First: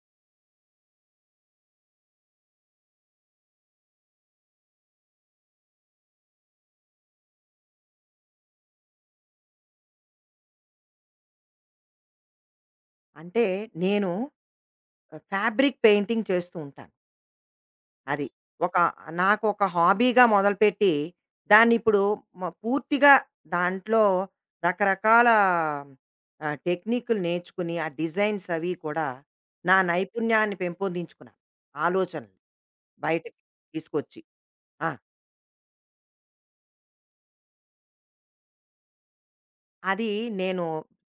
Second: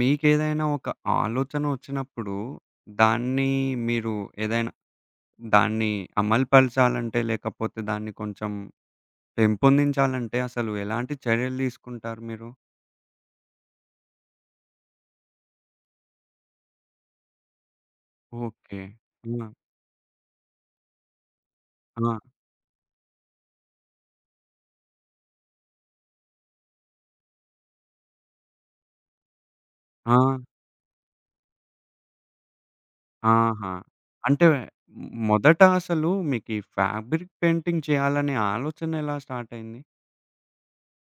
మీకేదైనా ఒక ఆలోచనొచ్చినప్పుడు, దాన్ని మీరు ఏదైనా దాన్ని అమలుపరచాలంటే, లేకపోతే దాన్ని కొంచెం పెంపొందించాలంటే అసలు ఎలాంటి చర్యలు తీసుకుంటారు మీరు? అంటే నేను ఫ్యాబ్రిక్ పెయింటింగ్ చేస్తూ ఉంటాను. అది. ఒక ఓకే. నాకు హ్మ్. ఒక హాబీగా మొదలుపెట్టి, దాన్నిప్పుడు ఆ! మ పూర్తిగా దాంట్లో రకరకాల టెక్నిక్‌లు నేర్చుకుని, ఆ డిజైన్స్ అవి కూడా నా ఆ! నైపుణ్యాన్ని పెంపొందించుకున్నాను. ఆలోచనలు బయటకి ఆహా! తీసుకొచ్చి. అంటే ఆ! మొదట అసలు మీకీ ఫ్యాబ్రిక్ పెయింటింగ్ చేయాలనే ఆలోచన ఎలా స్టార్ట్ అయింది? అది నేను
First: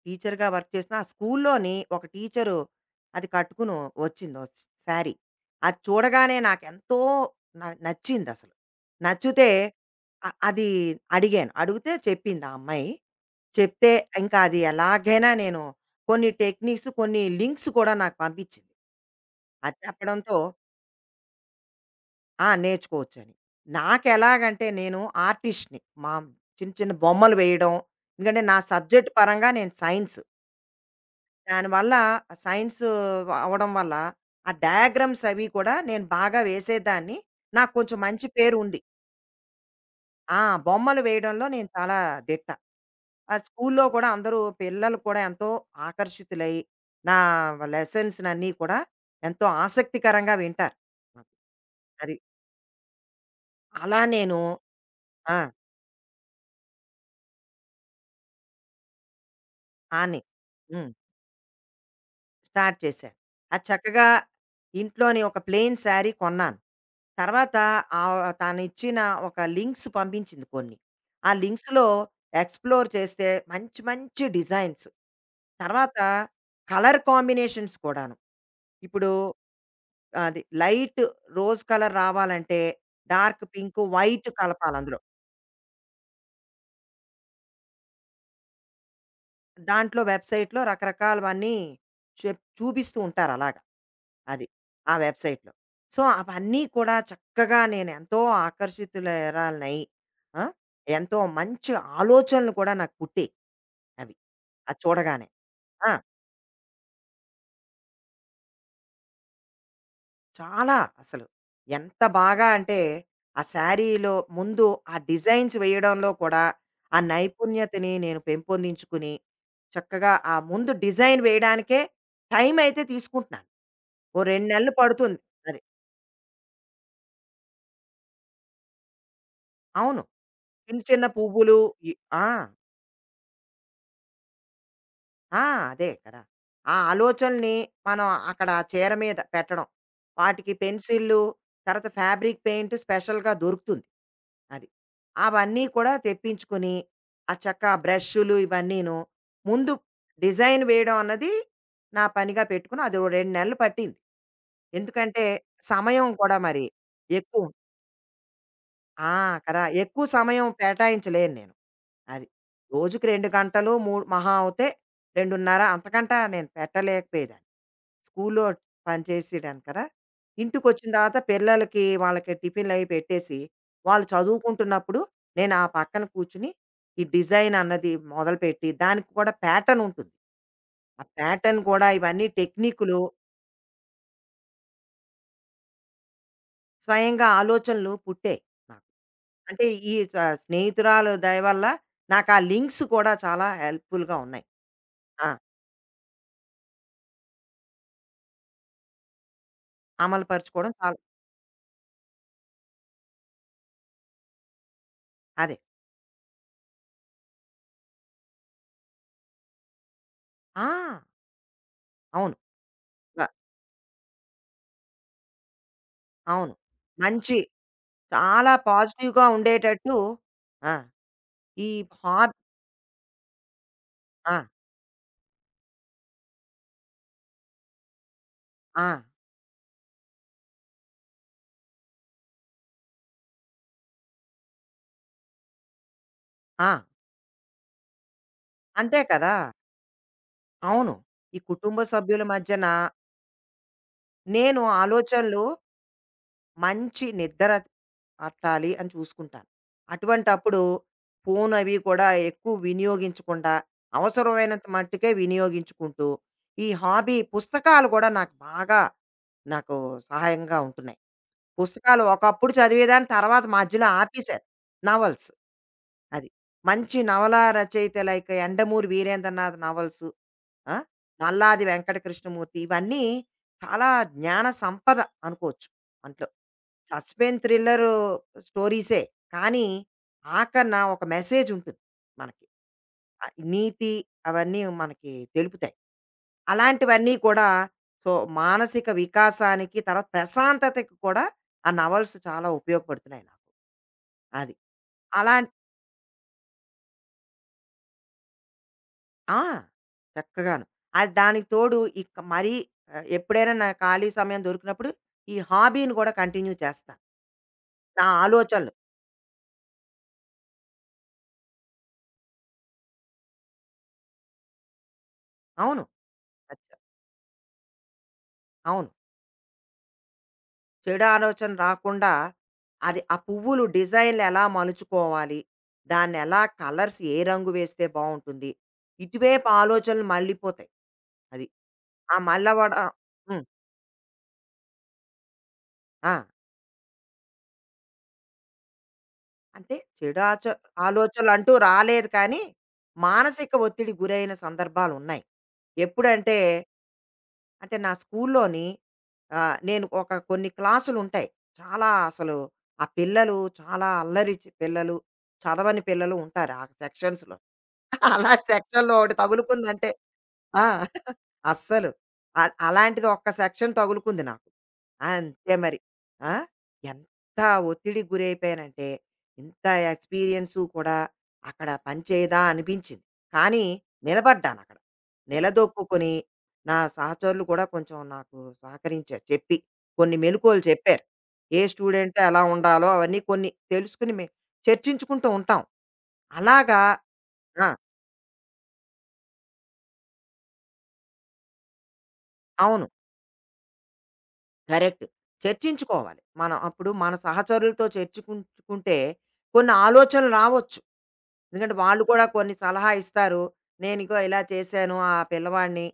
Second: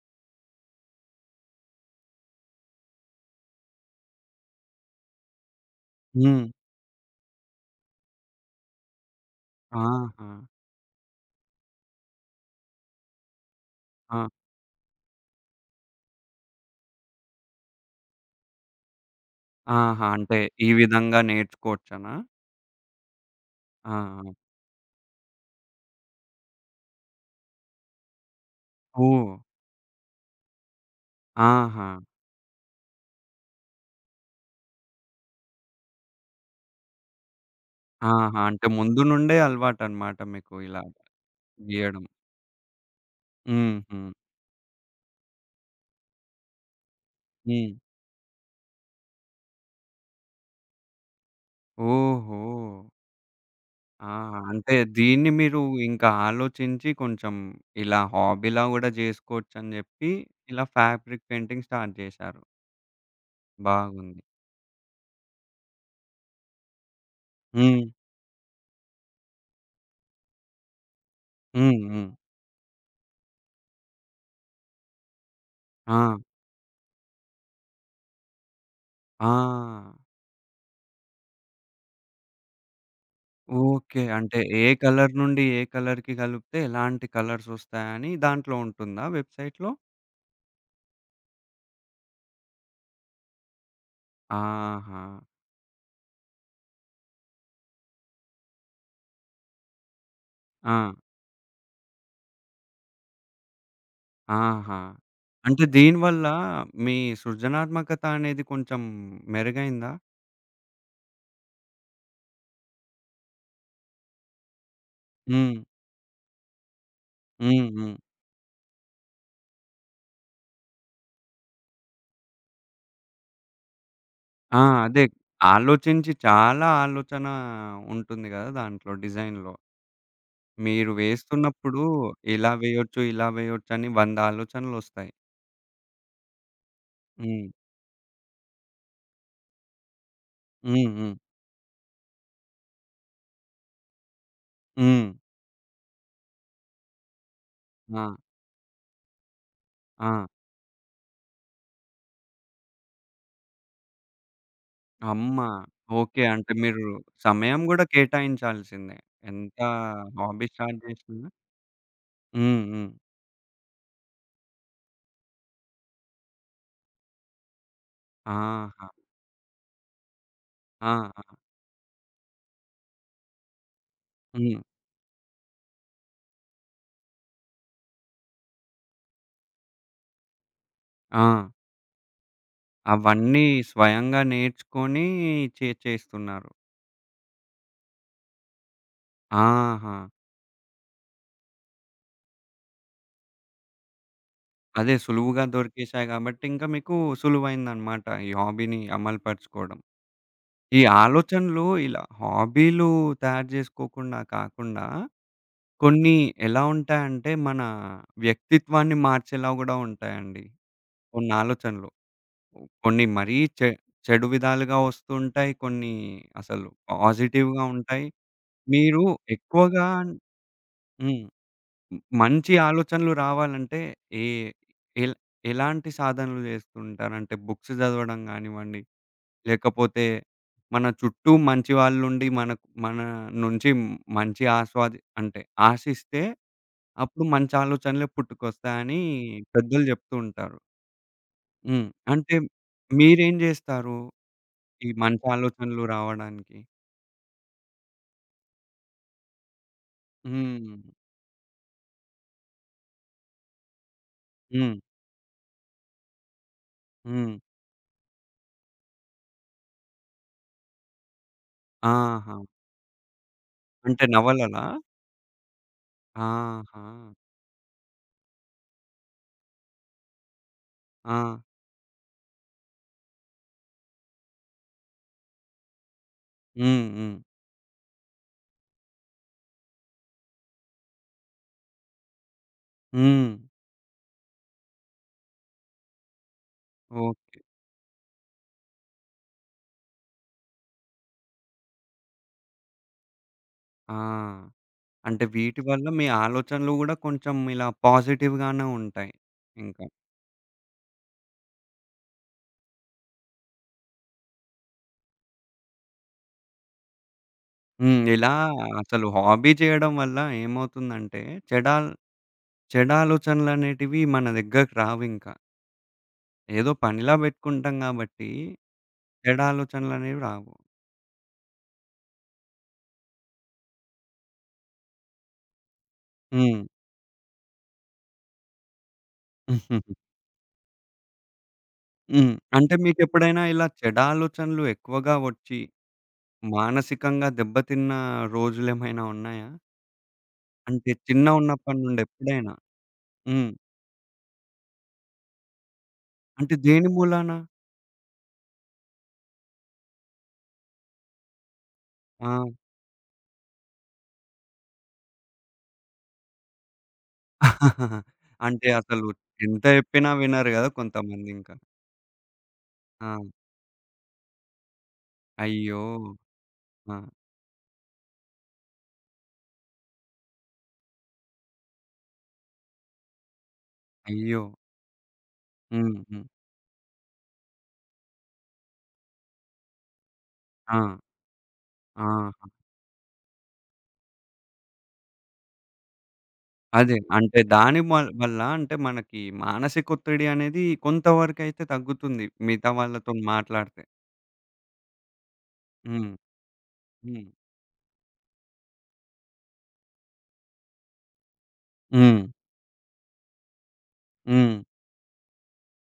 టీచర్‌గా వర్క్ చేసిన ఆ స్కూల్లోని ఒక టీచరు అది కట్టుకుని వచ్చిందో శారీ. అది చూడగానే హ్మ్. నాకెంతో నచ్చిందసలు. నచ్చితే ఆహా! అది అడిగాను. అడిగితే చెప్పింది ఆ అమ్మాయి. చెప్తే ఆ! ఇంకా అది ఎలాగైనా నేను కొన్ని టెక్నిక్స్, కొన్ని లింక్స్ కూడా నాకు పంపించింది. అది ఆహా! చెప్పడంతో అంటే ఈ విధంగా నేర్చుకోవచ్చనా? నేర్చుకోవచ్చని. ఆ! ఆ! నాకెలాగంటే నేను ఆర్టిస్ట్‌ని. మా చిన్న చిన్న బొమ్మలు వేయడం, ఎందుకంటే నా సబ్జెక్ట్ ఓహ్! పరంగా నేను సైన్స్. ఆహా! దానివల్ల సైన్స్ అవ్వడం వల్ల ఆ డయాగ్రామ్స్ అవి కూడా నేను బాగా వేసేదాన్ని. నాకు కొంచెం మంచి ఆహా! పేరు అంటే ఉంది. ముందు నుండే అలవాటనమాట ఆ! మీకు ఇలా బొమ్మలు వేయడంలో నేను చాలా గీయడం. దిట్ట. ఆ స్కూల్లో హుహు. కూడా అందరూ పిల్లలు కూడా ఎంతో ఆకర్షితులై నా హ్మ్. లెసన్స్‌నన్నీ కూడా ఎంతో ఆసక్తికరంగా వింటారు. అది. ఓహో! అలా ఆ! నేను అంటే దీన్ని ఆ! మీరు ఇంకా ఆలోచించి కొంచెం ఇలా హాబీలా గూడా జేసుకోవచ్చని జెప్పి అని. ఇలా హ్మ్. ఫ్యాబ్రిక్ పెయింటింగ్ స్టార్ట్ జేశారు. స్టార్ట్ చేశాను. అది చక్కగా బాగుంది. ఇంట్లోని ఒక ప్లెయిన్ శారీ కొన్నాను. తర్వాత హ్మ్. తనిచ్చిన ఒక లింక్స్ పంపించింది కొన్ని. ఆ హ్మ్. లింక్స్‌లో హ్మ్. ఎక్స్‌ప్లోర్ చేస్తే మంచి మంచి డిజైన్స్. ఆ! తర్వాత కలర్ కాంబినేషన్స్ కూడాను. ఇప్పుడు ఆ! అది లైట్ రోజ్ కలర్ రావాలంటే డార్క్ పింక్, ఓకే. వైట్ అంటే ఏ కలపాలందులో. కలర్ నుండి ఏ కలర్‌కి గలిపితే ఎలాంటి కలర్సొస్తాయని దాంట్లో ఉంటుందా వెబ్‌సైట్‌లో? దాంట్లో వెబ్‌సైట్‌లో రకరకాలవన్నీ చూపిస్తూ ఉంటారు అలాగ. అది. ఆ ఆహా! వెబ్‌సైట్‌లో. సో, అవన్నీ కూడా చక్కగా నేనెంతో ఆకర్షితులరాలినై ఆ! ఆ! ఎంతో మంచి ఆలోచనలు కూడా నాకు పుట్టాయి అవి. ఆహా! అది చూడగానే. అంటే ఆ! దీనివల్ల మీ సృజనాత్మకత అనేది కొంచెం మెరుగైందా? చాలా అసలు. ఎంత బాగా అంటే, ఆ శారీలో ముందు ఆ డిజైన్స్ హ్మ్. వేయడంలో కూడా ఆ హ్మ్. నైపుణ్యతని హ్మ్. నేను పెంపొందించుకుని, చక్కగా ఆ ముందు డిజైన్ వేయడానికే టైమయితే తీసుకుంటున్నాను. ఓ 2 ఆ! నెలలు అదే. పడుతుంది. అది. ఆలోచించి చాలా ఆలోచన ఉంటుంది గదా! దాంట్లో డిజైన్‌లో. అవును. చిన్న మీరు చిన్న పువ్వులు. వేస్తున్నప్పుడు ఈ ఆ! ఇలా వేయొచ్చు, ఇలా వేయొచ్చని 100 ఆలోచనలొస్తాయి. ఆ! అదే కదా! ఆ హ్మ్. ఆలోచనని మనం అక్కడ ఆ చీర మీద పెట్టడం. వాటికి హ్మ్. హ్మ్. పెన్సిల్లు, తర్వాత ఫ్యాబ్రిక్ పెయింట్ స్పెషల్‌గా దొరుకుతుంది. అది. హ్మ్. అవన్నీ కూడా తెప్పించుకొని, ఆ చక్కా ఆ! బ్రష్‌లు ఇవన్నీను. ముందు ఆ! డిజైన్ వేయడం అన్నది నా పనిగా పెట్టుకుని అది ఓ 2 నెలలు పట్టింది. ఎందుకంటే అమ్మ! సమయం ఓకే. కూడా అంటే మరి మీరు ఎక్కువ. సమయం గూడా కేటాయించాల్సిందే. ఆ! ఎంత కదా! ఎక్కువ సమయం హాబీ స్టార్ట్ జేసినా. కేటాయించలేను నేను. అది. హ్మ్. హ్మ్. రోజుకి 2 గంటలు, మూడు మహా అవుతే 2:30 అంతకంట నేను పెట్టలేకపోయేదాన్ని. స్కూల్లో ఆహా! పనిచేసేదాన్ని కదా! ఇంటికొచ్చిన ఆ! తర్వాత ఆ! పిల్లలకి వాళ్ళకి టిఫిన్‌లవి పెట్టేసి, వాళ్ళు హ్మ్. చదువుకుంటున్నప్పుడు నేను ఆ పక్కన కూర్చొని ఈ డిజైన్ అన్నది మొదలుపెట్టి, దానికి కూడా ప్యాటర్న్ ఉంటుంది. ఆ ఆ! ప్యాటర్న్ కూడా ఇవన్నీ టెక్నికులు, అవన్నీ స్వయంగా నేర్చుకొని చేస్తున్నారు. స్వయంగా ఆలోచనలు పుట్టాయి నాకు. అంటే ఈ ఆహా! స్నేహితురాలు దయ వల్ల నాకా లింక్స్ కూడా చాలా హెల్ప్‌ఫుల్‌గా ఉన్నాయి. అదే ఆ! సులువుగా దొరికేశాయి గాబట్టి, ఇంకా మీకు సులువైందనమాట ఈ హాబీని అమలుపరుచుకోవడం. అమలు పరుచుకోవడం ఈ చాలా ఆలోచనలు ఇలా హాబీలు తయారు జేసుకోకుండా కాకుండా, అదే. కొన్ని ఎలా ఉంటాయంటే, మన వ్యక్తిత్వాన్ని మార్చేలా గూడా ఉంటాయండి. ఆ! కొన్ని ఆలోచనలు. అవును. కొన్ని వ మరీ చెడు విధాలుగా వస్తుంటాయి. కొన్ని అవును. అసలు మంచి పాజిటివ్‌గా ఉంటాయి. చాలా మీరు పాజిటివ్‌గా ఎక్కువగా ఉండేటట్టు ఆ! హ్మ్. ఈ హ్మ్. హాబ్ మంచి ఆలోచనలు రావాలంటే ఏ ఆ! ఎల్ ఎలాంటి సాధనలు చేస్తుంటారు? అంటే బుక్స్ చదవడం గానివ్వండి, ఆ! లేకపోతే మన చుట్టూ మంచి వాళ్ళుండి మనకు మన నుంచి మంచి ఆస్వాది అంటే ఆశిస్తే ఆ! అప్పుడు మంచి ఆలోచనలే పుట్టుకొస్తాయని అంతే కదా! పెద్దలు చెప్తూ ఉంటారు. అవును. ఈ కుటుంబ హ్మ్. సభ్యుల అంటే మధ్యన మీరేం జేస్తారు? నేను ఈ మంచి ఆలోచనలు ఆలోచనలు రావడానికి? మంచి నిద్ర పట్టాలి అని చూసుకుంటాను. అటువంటప్పుడు హ్మ్. ఫోను అవి కూడా ఎక్కువ వినియోగించకుండా, అవసరమైనంత హ్మ్. మట్టుకే వినియోగించుకుంటూ, ఈ హాబీ హ్మ్. పుస్తకాలు కూడా నాకు బాగా నాకు సహాయంగా ఉంటున్నాయి. పుస్తకాలు ఆహా! ఒకప్పుడు చదివేదాన్ని, తర్వాత మధ్యలో అంటే ఆపేశారు. నవలలా? నవల్స్. అది. ఆహా! మంచి నవలా రచయిత లైక్ 'యండమూరి వీరేంద్రనాథ్' నవల్సు. ఆ! ఆ! 'నల్లాది వెంకటకృష్ణమూర్తి' ఇవన్నీ చాలా జ్ఞాన సంపద అనుకోవచ్చు. అంట్లో హ్మ్. హ్మ్. సస్పెన్స్ థ్రిల్లర్ స్టోరీసే. కానీ ఆఖరిన ఒక మెసేజ్ ఉంటుంది మనకి. ఆ! హ్మ్. నీతి అవన్నీ మనకి తెలుపుతాయి. అలాంటివన్నీ ఓకే. కూడా సో, మానసిక వికాసానికి తర్వాత ప్రశాంతతకి కూడా ఆ నవల్స్ చాలా ఉపయోగపడుతున్నాయి నాకు. ఆ! అది. అంటే అలాం వీటి వల్ల మీ ఆలోచనలు గూడా కొంచెం ఇలా పాజిటివ్‌గానే ఉంటాయి. ఆ! ఇంకా. చక్కగాను. అది దానికి తోడు ఇక మరీ ఎప్పుడైనా నా ఖాళీ సమయం దొరికినప్పుడు ఈ హాబీని కూడా కంటిన్యూ చేస్తా. హ్మ్. నా ఇలా ఆలోచనలు. అసలు హాబీ చేయడం వల్ల ఏమవుతుందంటే చెడాల్ చెడాలోచనలనేటివి మన దగ్గరకి రావింకా. అవును. అచ్చ ఏదో పనిలా పెట్టుకుంటాం గాబట్టి అవును. చెడాలోచనలనేవి రావు. చెడు ఆలోచన రాకుండా అది ఆ పువ్వులు డిజైన్లు ఎలా మలుచుకోవాలి, దాన్ని ఎలా హ్మ్. కలర్స్, ఏ రంగు వేస్తే బాగుంటుంది, ఇటువైపు ఆలోచనలు మళ్ళీపోతాయి. అది ఆ హ్మ్. మల్లవడ అంటే మీకెప్పుడైనా ఉమ్, ఇలా చెడాలోచనలు ఎక్కువగా వచ్చి ఆ, మానసికంగా దెబ్బతిన్న రోజులేమైనా ఉన్నాయా? అంటే చెడు ఆచ అంటే ఆలోచనలు అంటూ చిన్నగున్నప్పటి నుండి రాలేదు, కానీ ఎప్పుడైనా? హ్మ్. మానసిక ఒత్తిడి గురైన సందర్భాలు ఉన్నాయి. ఎప్పుడంటే అంటే దేని మూలాన? అంటే నా స్కూల్లోని ఆ, ఒక, కొన్ని క్లాసులు ఉంటాయి చాలా ఆ! అసలు. ఆ పిల్లలు చాలా అల్లరి పిల్లలు, చదవని పిల్లలు ఉంటారు ఆ సెక్షన్స్. అలాంటి అంటే సెక్షన్‌లో అసలు ఒకటి ఎంత తగులుకుందంటే. చెప్పినా వినరు ఆ! గదా! కొంతమందింకా. అస్సలు. అ ఆ! అలాంటిది ఒక్క సెక్షన్ తగులుకుంది నాకు. అంతే మరి. అయ్యో! ఆ! ఆ! ఎంత ఒత్తిడికి గురైపోయానంటే, ఇంత ఎక్స్‌పీరియన్సు కూడా అక్కడ పనిచేయదా అనిపించింది. కానీ అయ్యో! నిలబడ్డానక్కడ. హ్మ్. నిలదొక్కుకొని, హ్మ్. నా సహచరులు కూడా కొంచెం నాకు సహకరించారు చెప్పి. కొన్ని మెలుకువలు ఆ! చెప్పారు. ఏ స్టూడెంట్‌తో ఎలా ఆహా! ఉండాలో అవన్నీ కొన్ని తెలుసుకొని, చర్చించుకుంటూ ఉంటాం. అలాగా. అదే. అంటే ఆ! దాని వల్ల అంటే మనకి మానసిక ఒత్తిడి అనేది కొంతవరకైతే తగ్గుతుంది. మిగతా అవును. వాళ్ళతోని మాట్లాడితే. కరెక్ట్. హ్మ్. చర్చించుకోవాలి. మనం అప్పుడు మన హ్మ్. సహచరులతో చర్చించుకుంటే కొన్ని ఆలోచనలు రావచ్చు. ఎందుకంటే వాళ్ళు హ్మ్. కూడా కొన్ని సలహా ఇస్తారు. నేనిగో ఇలా హ్మ్. చేశాను ఆ పిల్లవాడిని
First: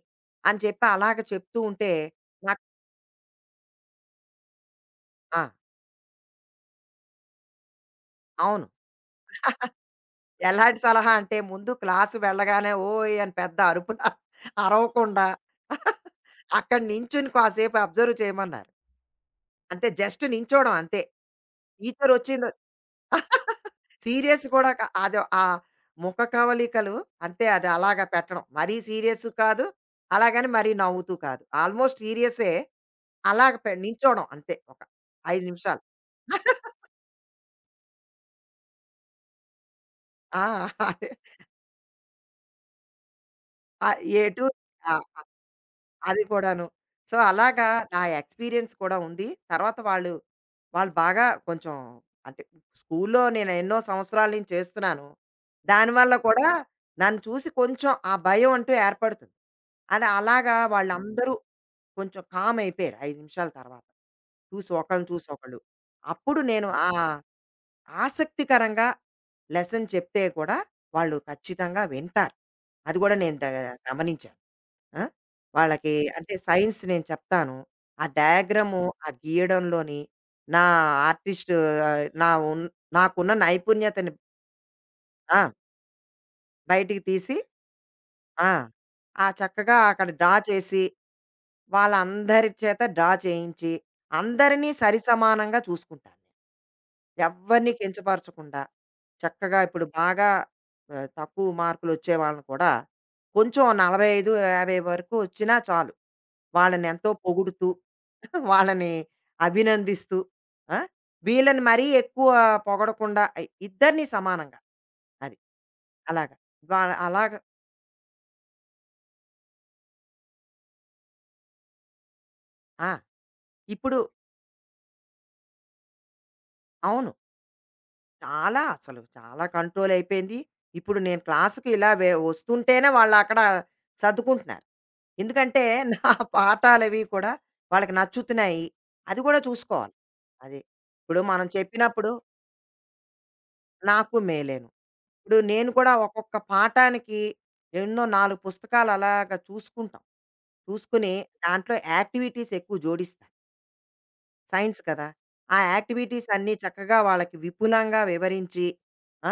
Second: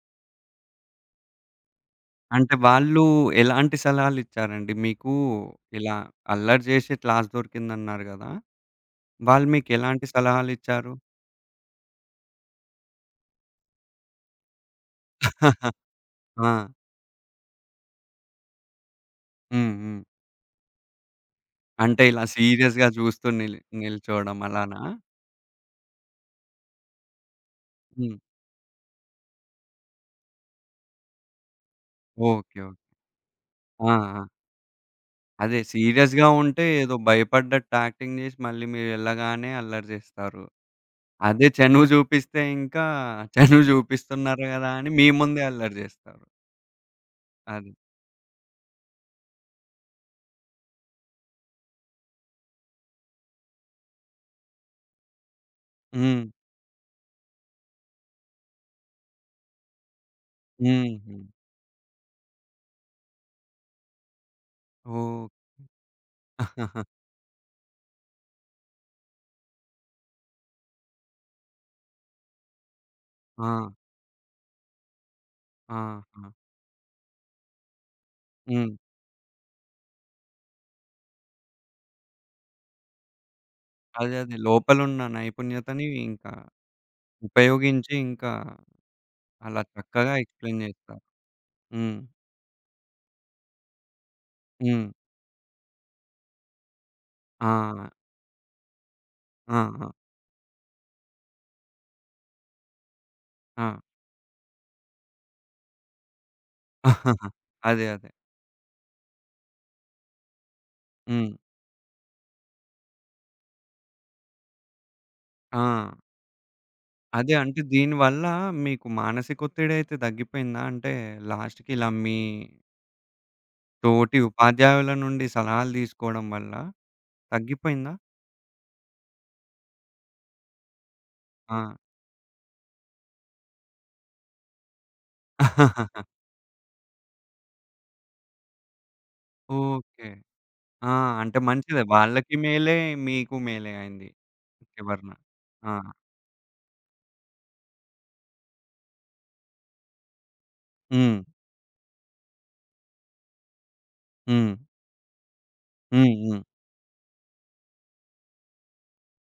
అని చెప్పి అలాగ చెప్తూ ఉంటే అంటే నాకు. వాళ్ళు ఎలాంటి సలహాలిచ్చారండి మీకు? ఆ! ఇలా అల్లరి చేసే క్లాస్ దొరికిందన్నారు గదా! అవును. వాళ్ళు మీకెలాంటి ఎలాంటి సలహాలిచ్చారు? సలహా అంటే ముందు క్లాసు వెళ్ళగానే ఓయ్! అని పెద్ద అరుపుల అరవకుండా ఆహా! ఆ! అక్కడ నించొని కాసేపు అబ్జర్వ్ చేయమన్నారు. హ్మ్. అంటే హ్మ్. జస్ట్ నించోవడం అంతే. అంటే ఇలా టీచరొచ్చిందో సీరియస్‌గా చూస్తూ నిల్చోవడం సీరియస్ కూడా అలానా? కా అదో ఆ ముఖ కవళికలు అంతే అది అలాగా హ్మ్. పెట్టడం. మరీ సీరియస్ కాదు, అలాగని మరీ నవ్వుతూ కాదు. ఆల్మోస్ట్ సీరియస్సే. ఓకే. ఓకే. అలాగ ఆ! ఆ! నించోడం అంతే, ఒక 5 అదే నిమిషాలు. సీరియస్‌గా ఉంటే ఏదో భయపడ్డట్టు యాక్టింగ్ చేసి మళ్ళీ మీరు ఎళ్ళగానే అల్లరి ఆ! చేస్తారు. అదే. అదే చనువు చూపిస్తే ఇంకా చనువు ఆహ్, చూపిస్తున్నారు ఎటు కదా! అని మీ ఆహ్ ముందే అల్లరి చేస్తారు. అది కూడాను. సో, అలాగా అది. నా ఎక్స్‌పీరియన్స్ కూడా ఉంది. తర్వాత వాళ్ళు బాగా కొంచెం అంటే, స్కూల్లో నేను ఎన్నో సంవత్సరాల నుంచి చేస్తున్నాను. దానివల్ల హ్మ్. కూడా నన్ను చూసి కొంచెం ఆ భయం అంటూ ఏర్పడుతుంది. అది అలాగా హుహు. వాళ్ళందరూ కొంచెం కామ్ అయిపోయారు 5 నిమిషాల తర్వాత. చూసి ఒకళ్ళని ఓహ్! చూసి ఒకళ్ళు. అప్పుడు నేను ఆ ఆసక్తికరంగా లెసన్ చెప్తే కూడా వాళ్ళు ఖచ్చితంగా వింటారు. అది కూడా నేను ఆ! గమనించాను. ఆ! వాళ్ళకి ఆహా! అంటే సైన్స్ నేను చెప్తాను. ఆ హ్మ్. డయాగ్రాము, ఆ గీయడంలోని నా ఆర్టిస్టు ఆహ్, నా ఉన్ నాకున్న నైపుణ్యతని అదే. అదే. లోపలున్న ఆ! నైపుణ్యతని ఇంకా బయటికి తీసి ఉపయోగించి ఇంకా ఆ! ఆ అలా చక్కగా అక్కడ చక్కగా డ్రా ఎక్స్‌ప్లెయిన్ చేసి, చేస్తారు. హ్మ్. వాళ్ళందరి చేత డ్రా చేయించి, అందరినీ హ్మ్. సరిసమానంగా చూసుకుంటాను. ఆ! ఎవ్వరిని కించపరచకుండా చక్కగా ఆ! ఇప్పుడు ఆ! బాగా తక్కువ మార్కులొచ్చే వాళ్ళని కూడా కొంచెం ఆ! 45, 50 వరకు వచ్చినా చాలు. వాళ్ళనెంతో పొగుడుతూ, అదే. అదే. వాళ్ళని అభినందిస్తూ, ఆ! హ్మ్. వీళ్ళని మరీ ఎక్కువ పొగడకుండా, ఇద్దరిని సమానంగా. అది. ఆ! అలాగా. వాళ్ళ అదే అలాగా. అంటే దీనివల్ల మీకు మానసిక ఒత్తిడైతే తగ్గిపోయిందా? అంటే లాస్ట్‌కి ఇలా మీ ఆ! ఇప్పుడు తోటి ఉపాధ్యాయుల నుండి సలహాలు తీసుకోవడం వల్ల అవును. తగ్గిపోయిందా? చాలా అసలు చాలా కంట్రోల్ అయిపోయింది. ఇప్పుడు నేను క్లాస్‌కి ఆ! ఇలా వస్తుంటేనే వాళ్ళక్కడ సర్దుకుంటున్నారు. ఎందుకంటే నా పాఠాలవి కూడా వాళ్ళకి నచ్చుతున్నాయి. అది కూడా చూసుకోవాలి. ఓకే. అది. ఆ! ఇప్పుడు అంటే మనం మంచిదే. చెప్పినప్పుడు వాళ్ళకి మేలే, మీకు మేలే అయింది. నాకు మేలేను. చివరన. ఇప్పుడు నేను ఆ! కూడా ఒక్కొక్క పాఠానికి ఎన్నో నాలుగు పుస్తకాలు అలాగా చూసుకుంటాం. చూసుకుని హ్మ్. దాంట్లో యాక్టివిటీస్ ఎక్కువ జోడిస్తాను. హ్మ్. సైన్స్ కదా! ఆ హ్మ్. యాక్టివిటీస్ హ్మ్. అన్నీ చక్కగా వాళ్ళకి విపులంగా వివరించి ఆ!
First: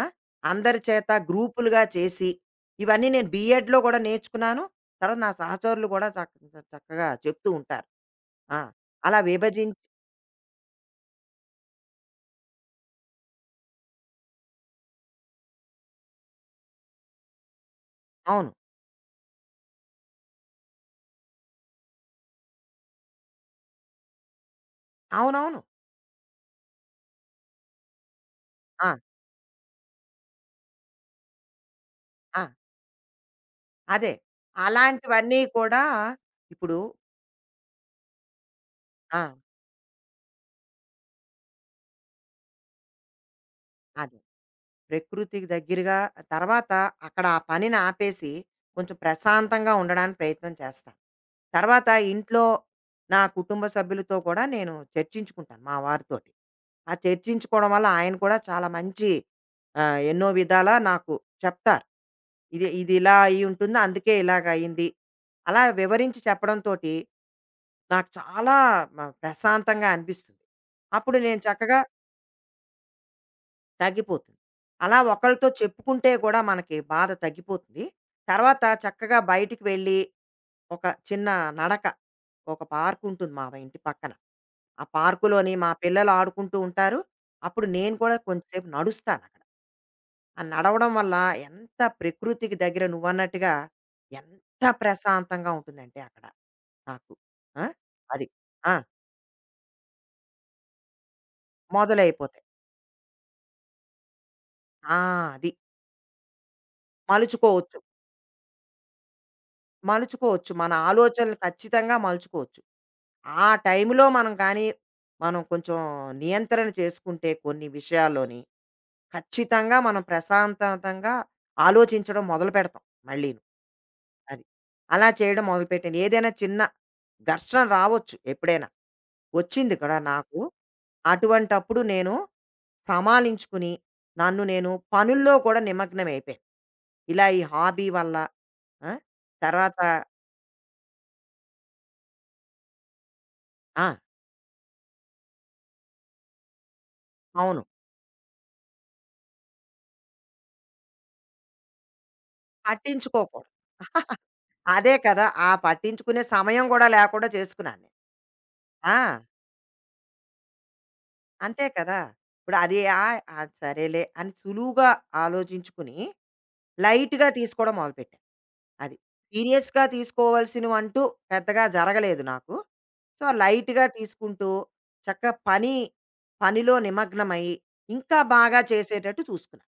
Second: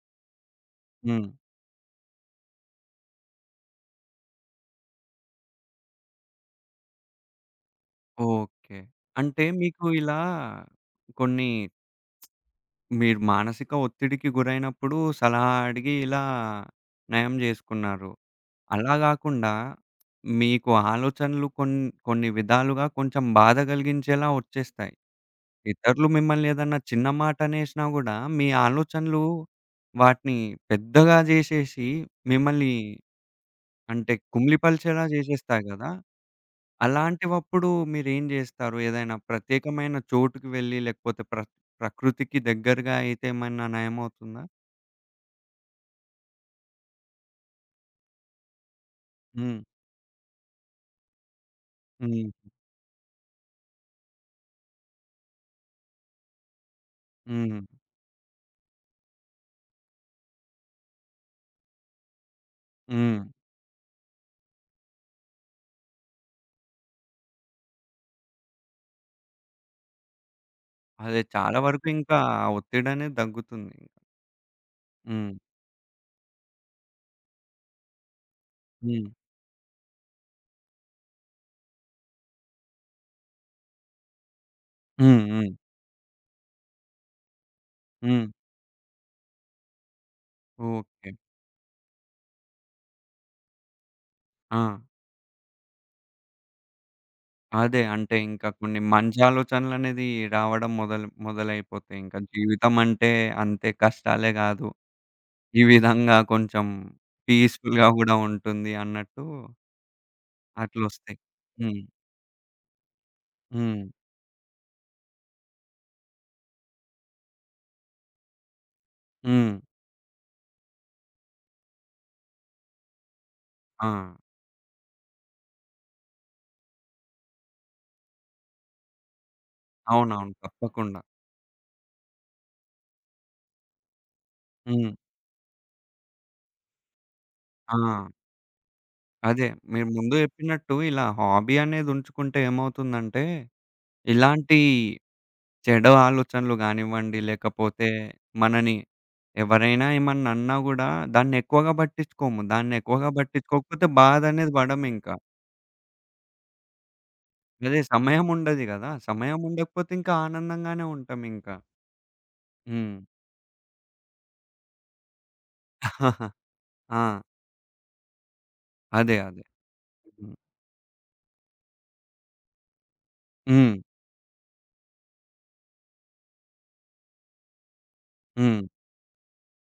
అందరి చేత హ్మ్. గ్రూపులుగా చేసి ఇవన్నీ నేను బీఎడ్‌లో కూడా నేర్చుకున్నాను. తర్వాత నా సహచరులు కూడా చక్కగా చెప్తూ ఉంటారు. ఆ! ఓకే. అలా అంటే విభజించి మీకు ఇలా కొన్ని మీరు మానసిక ఒత్తిడికి గురైనప్పుడు సలహా అడిగి ఇలా నయం జేసుకున్నారు. అవును. అలా గాకుండా మీకు ఆలోచనలు కొన్ని విధాలుగా కొంచెం బాధ గలిగించేలా ఒచ్చేస్తాయి. అవునవును. ఇతరులు మిమ్మల్ని ఏదన్నా చిన్న మాట అనేసినా గూడా మీ ఆ! ఆలోచనలు వాటిని పెద్దగా జేసేసి ఆ! మిమ్మల్ని అంటే అదే. కుమిలిపరిచేలా అలాంటివన్నీ జేసేస్తాయి కూడా గదా! ఇప్పుడు అలాంటివప్పుడు మీరేం జేస్తారు? ఏదైనా ఆ! ప్రత్యేకమైన చోటుకి వెళ్లి లేకపోతే ప్రకృతికి దగ్గరగా అయితే ఏమన్నా అదే. నయమవుతుందా? ప్రకృతికి దగ్గరగా తర్వాత అక్కడ ఆ పనిని ఆపేసి కొంచెం హ్మ్. ప్రశాంతంగా ఉండడానికి ప్రయత్నం చేస్తాను. తర్వాత ఇంట్లో హ్మ్. నా కుటుంబ సభ్యులతో కూడా నేను చర్చించుకుంటాను మా వారితోటి. ఆ హ్మ్. చర్చించుకోవడం వల్ల ఆయన కూడా చాలా మంచి ఎన్నో విధాలా నాకు చెప్తారు. ఇది ఇది ఇలా హ్మ్. అయ్యి ఉంటుంది. అందుకే ఇలాగ అయింది. అలా వివరించి చెప్పడంతోటి నాకు చాలా ప్రశాంతంగా అనిపిస్తుంది. అప్పుడు అదే నేను చాలా చక్కగా వరకు ఇంకా ఆ ఒత్తిడనేది తగ్గుతుంది. తగ్గిపోతుంది. అలా హ్మ్. ఒకళ్ళతో చెప్పుకుంటే కూడా మనకి బాధ తగ్గిపోతుంది. తర్వాత హ్మ్. చక్కగా బయటికి వెళ్ళి ఒక చిన్న నడక, ఒక పార్క్ ఉంటుంది మా ఇంటి పక్కన. ఆ హ్మ్. హ్మ్. పార్కులోని మా పిల్లలు ఆడుకుంటూ ఉంటారు. అప్పుడు నేను కూడా హ్మ్. కొంచెంసేపు నడుస్తానక్కడ. ఆ నడవడం ఓకే. వల్ల ఎంత ప్రకృతికి దగ్గర నువ్వన్నట్టుగా ఆ! ఎంత ప్రశాంతంగా ఉంటుందంటే అక్కడ నాకు. ఆ! అదే అంటే అది. ఇంకా ఆ! కొన్ని మంచి ఆలోచనలనేది రావడం మొదలైపోతాయి. ఇంకా మొదలైపోతాయి. జీవితం అంటే అంతే కష్టాలే గాదు. ఆ! అది. ఈ విధంగా కొంచెం మలుచుకోవచ్చు. పీస్‌ఫుల్‌గా గూడా ఉంటుంది అన్నట్టు మలుచుకోవచ్చు. మన అట్లొస్తాయి. ఆలోచనలు హ్మ్. ఖచ్చితంగా మలుచుకోవచ్చు. ఆ హ్మ్. టైంలో మనం కానీ, మనం కొంచెం నియంత్రణ చేసుకుంటే కొన్ని విషయాల్లోని, హ్మ్. ఖచ్చితంగా మనం ప్రశాంతంతంగా ఆలోచించడం మొదలుపెడతాం మళ్ళీను. ఆ! అది. అలా చేయడం మొదలుపెట్టాను. ఏదైనా చిన్న ఘర్షణ రావచ్చు ఎప్పుడైనా. వచ్చింది కూడా అవునవును. నాకు. తప్పకుండా. అటువంటప్పుడు నేను సమాలించుకుని, నన్ను నేను హ్మ్. పనుల్లో కూడా నిమగ్నమైపోయాను. ఇలా ఈ ఆ! హాబీ వల్ల. ఆ! అదే. తర్వాత మీరు ముందు జెప్పినట్టు ఇలా హాబీ అనేదుంచుకుంటే ఏమవుతుందంటే, ఆ! ఇలాంటి చెడు ఆలోచనలు గానివ్వండి, అవును. లేకపోతే మనని ఎవరైనా ఏమన్నన్నా గూడా దాన్నెక్కువగా పట్టించుకోము. దాన్నెక్కువగా పట్టించుకోకు పట్టించుకోకపోతే బాధనేది అదే పడమింకా. కదా! ఆ పట్టించుకునే సమయం గూడా లేకుండా అదే చేసుకున్నాను నేను. సమయముండది గదా! ఆ! సమయముండకపోతే ఇంకా ఆనందంగానే ఉంటామింకా. అంతే కదా! ఇప్పుడు అది హ్మ్. అది సరేలే అని సులువుగా ఆలోచించుకుని, ఆ! లైట్‌గా తీసుకోవడం మొదలుపెట్టాను. అది. అదే. అదే. సీరియస్‌గా హ్మ్. తీసుకోవాల్సినవంటూ పెద్దగా జరగలేదు నాకు. సో, హ్మ్. లైట్‌గా తీసుకుంటూ చక్కగా పని, పనిలో నిమగ్నమై, ఇంకా హ్మ్. బాగా చేసేటట్టు చూసుకున్నా.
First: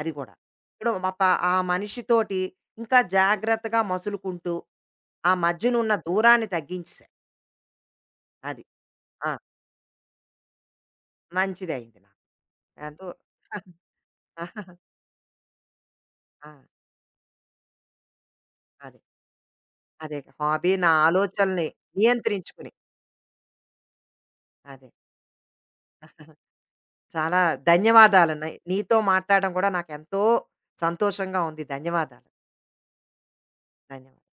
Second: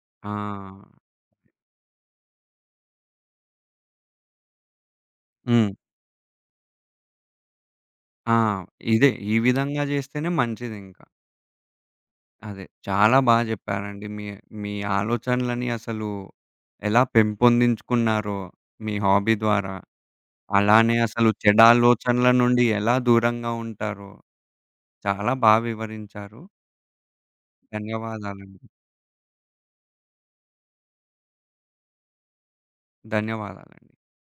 అది గూడా. ఇప్పుడు ఆ! మా ప ఆ మనిషితోటి ఇంకా జాగ్రత్తగా మసులుకుంటూ, ఆ హ్మ్. మధ్యనున్న దూరాన్ని తగ్గించేసాను. ఆ! అది. ఇదే. ఆ! ఈ విధంగా జేస్తేనే మంచిదింక. మంచిదయింది నాకు. అదే. ఎంతో చాలా బా జెప్పారండి. మీ మీ ఆహా, ఆలోచనలని అసలు ఆ! ఎలా పెంపొందించుకున్నారో మీ అదే. హాబీ ద్వారా, అదే హాబీ నా అలానే అసలు ఆలోచనల్ని చెడాలోచనల నుండి నియంత్రించుకుని. ఎలా దూరంగా ఉంటారో అదే. చాలా బా వివరించారు. చాలా ధన్యవాదాలండి. ధన్యవాదాలండి. నీతో మాట్లాడడం కూడా నాకెంతో సంతోషంగా ఉంది. ధన్యవాదాలు. ధన్యవాదాలండి. ధన్యవాదాలు.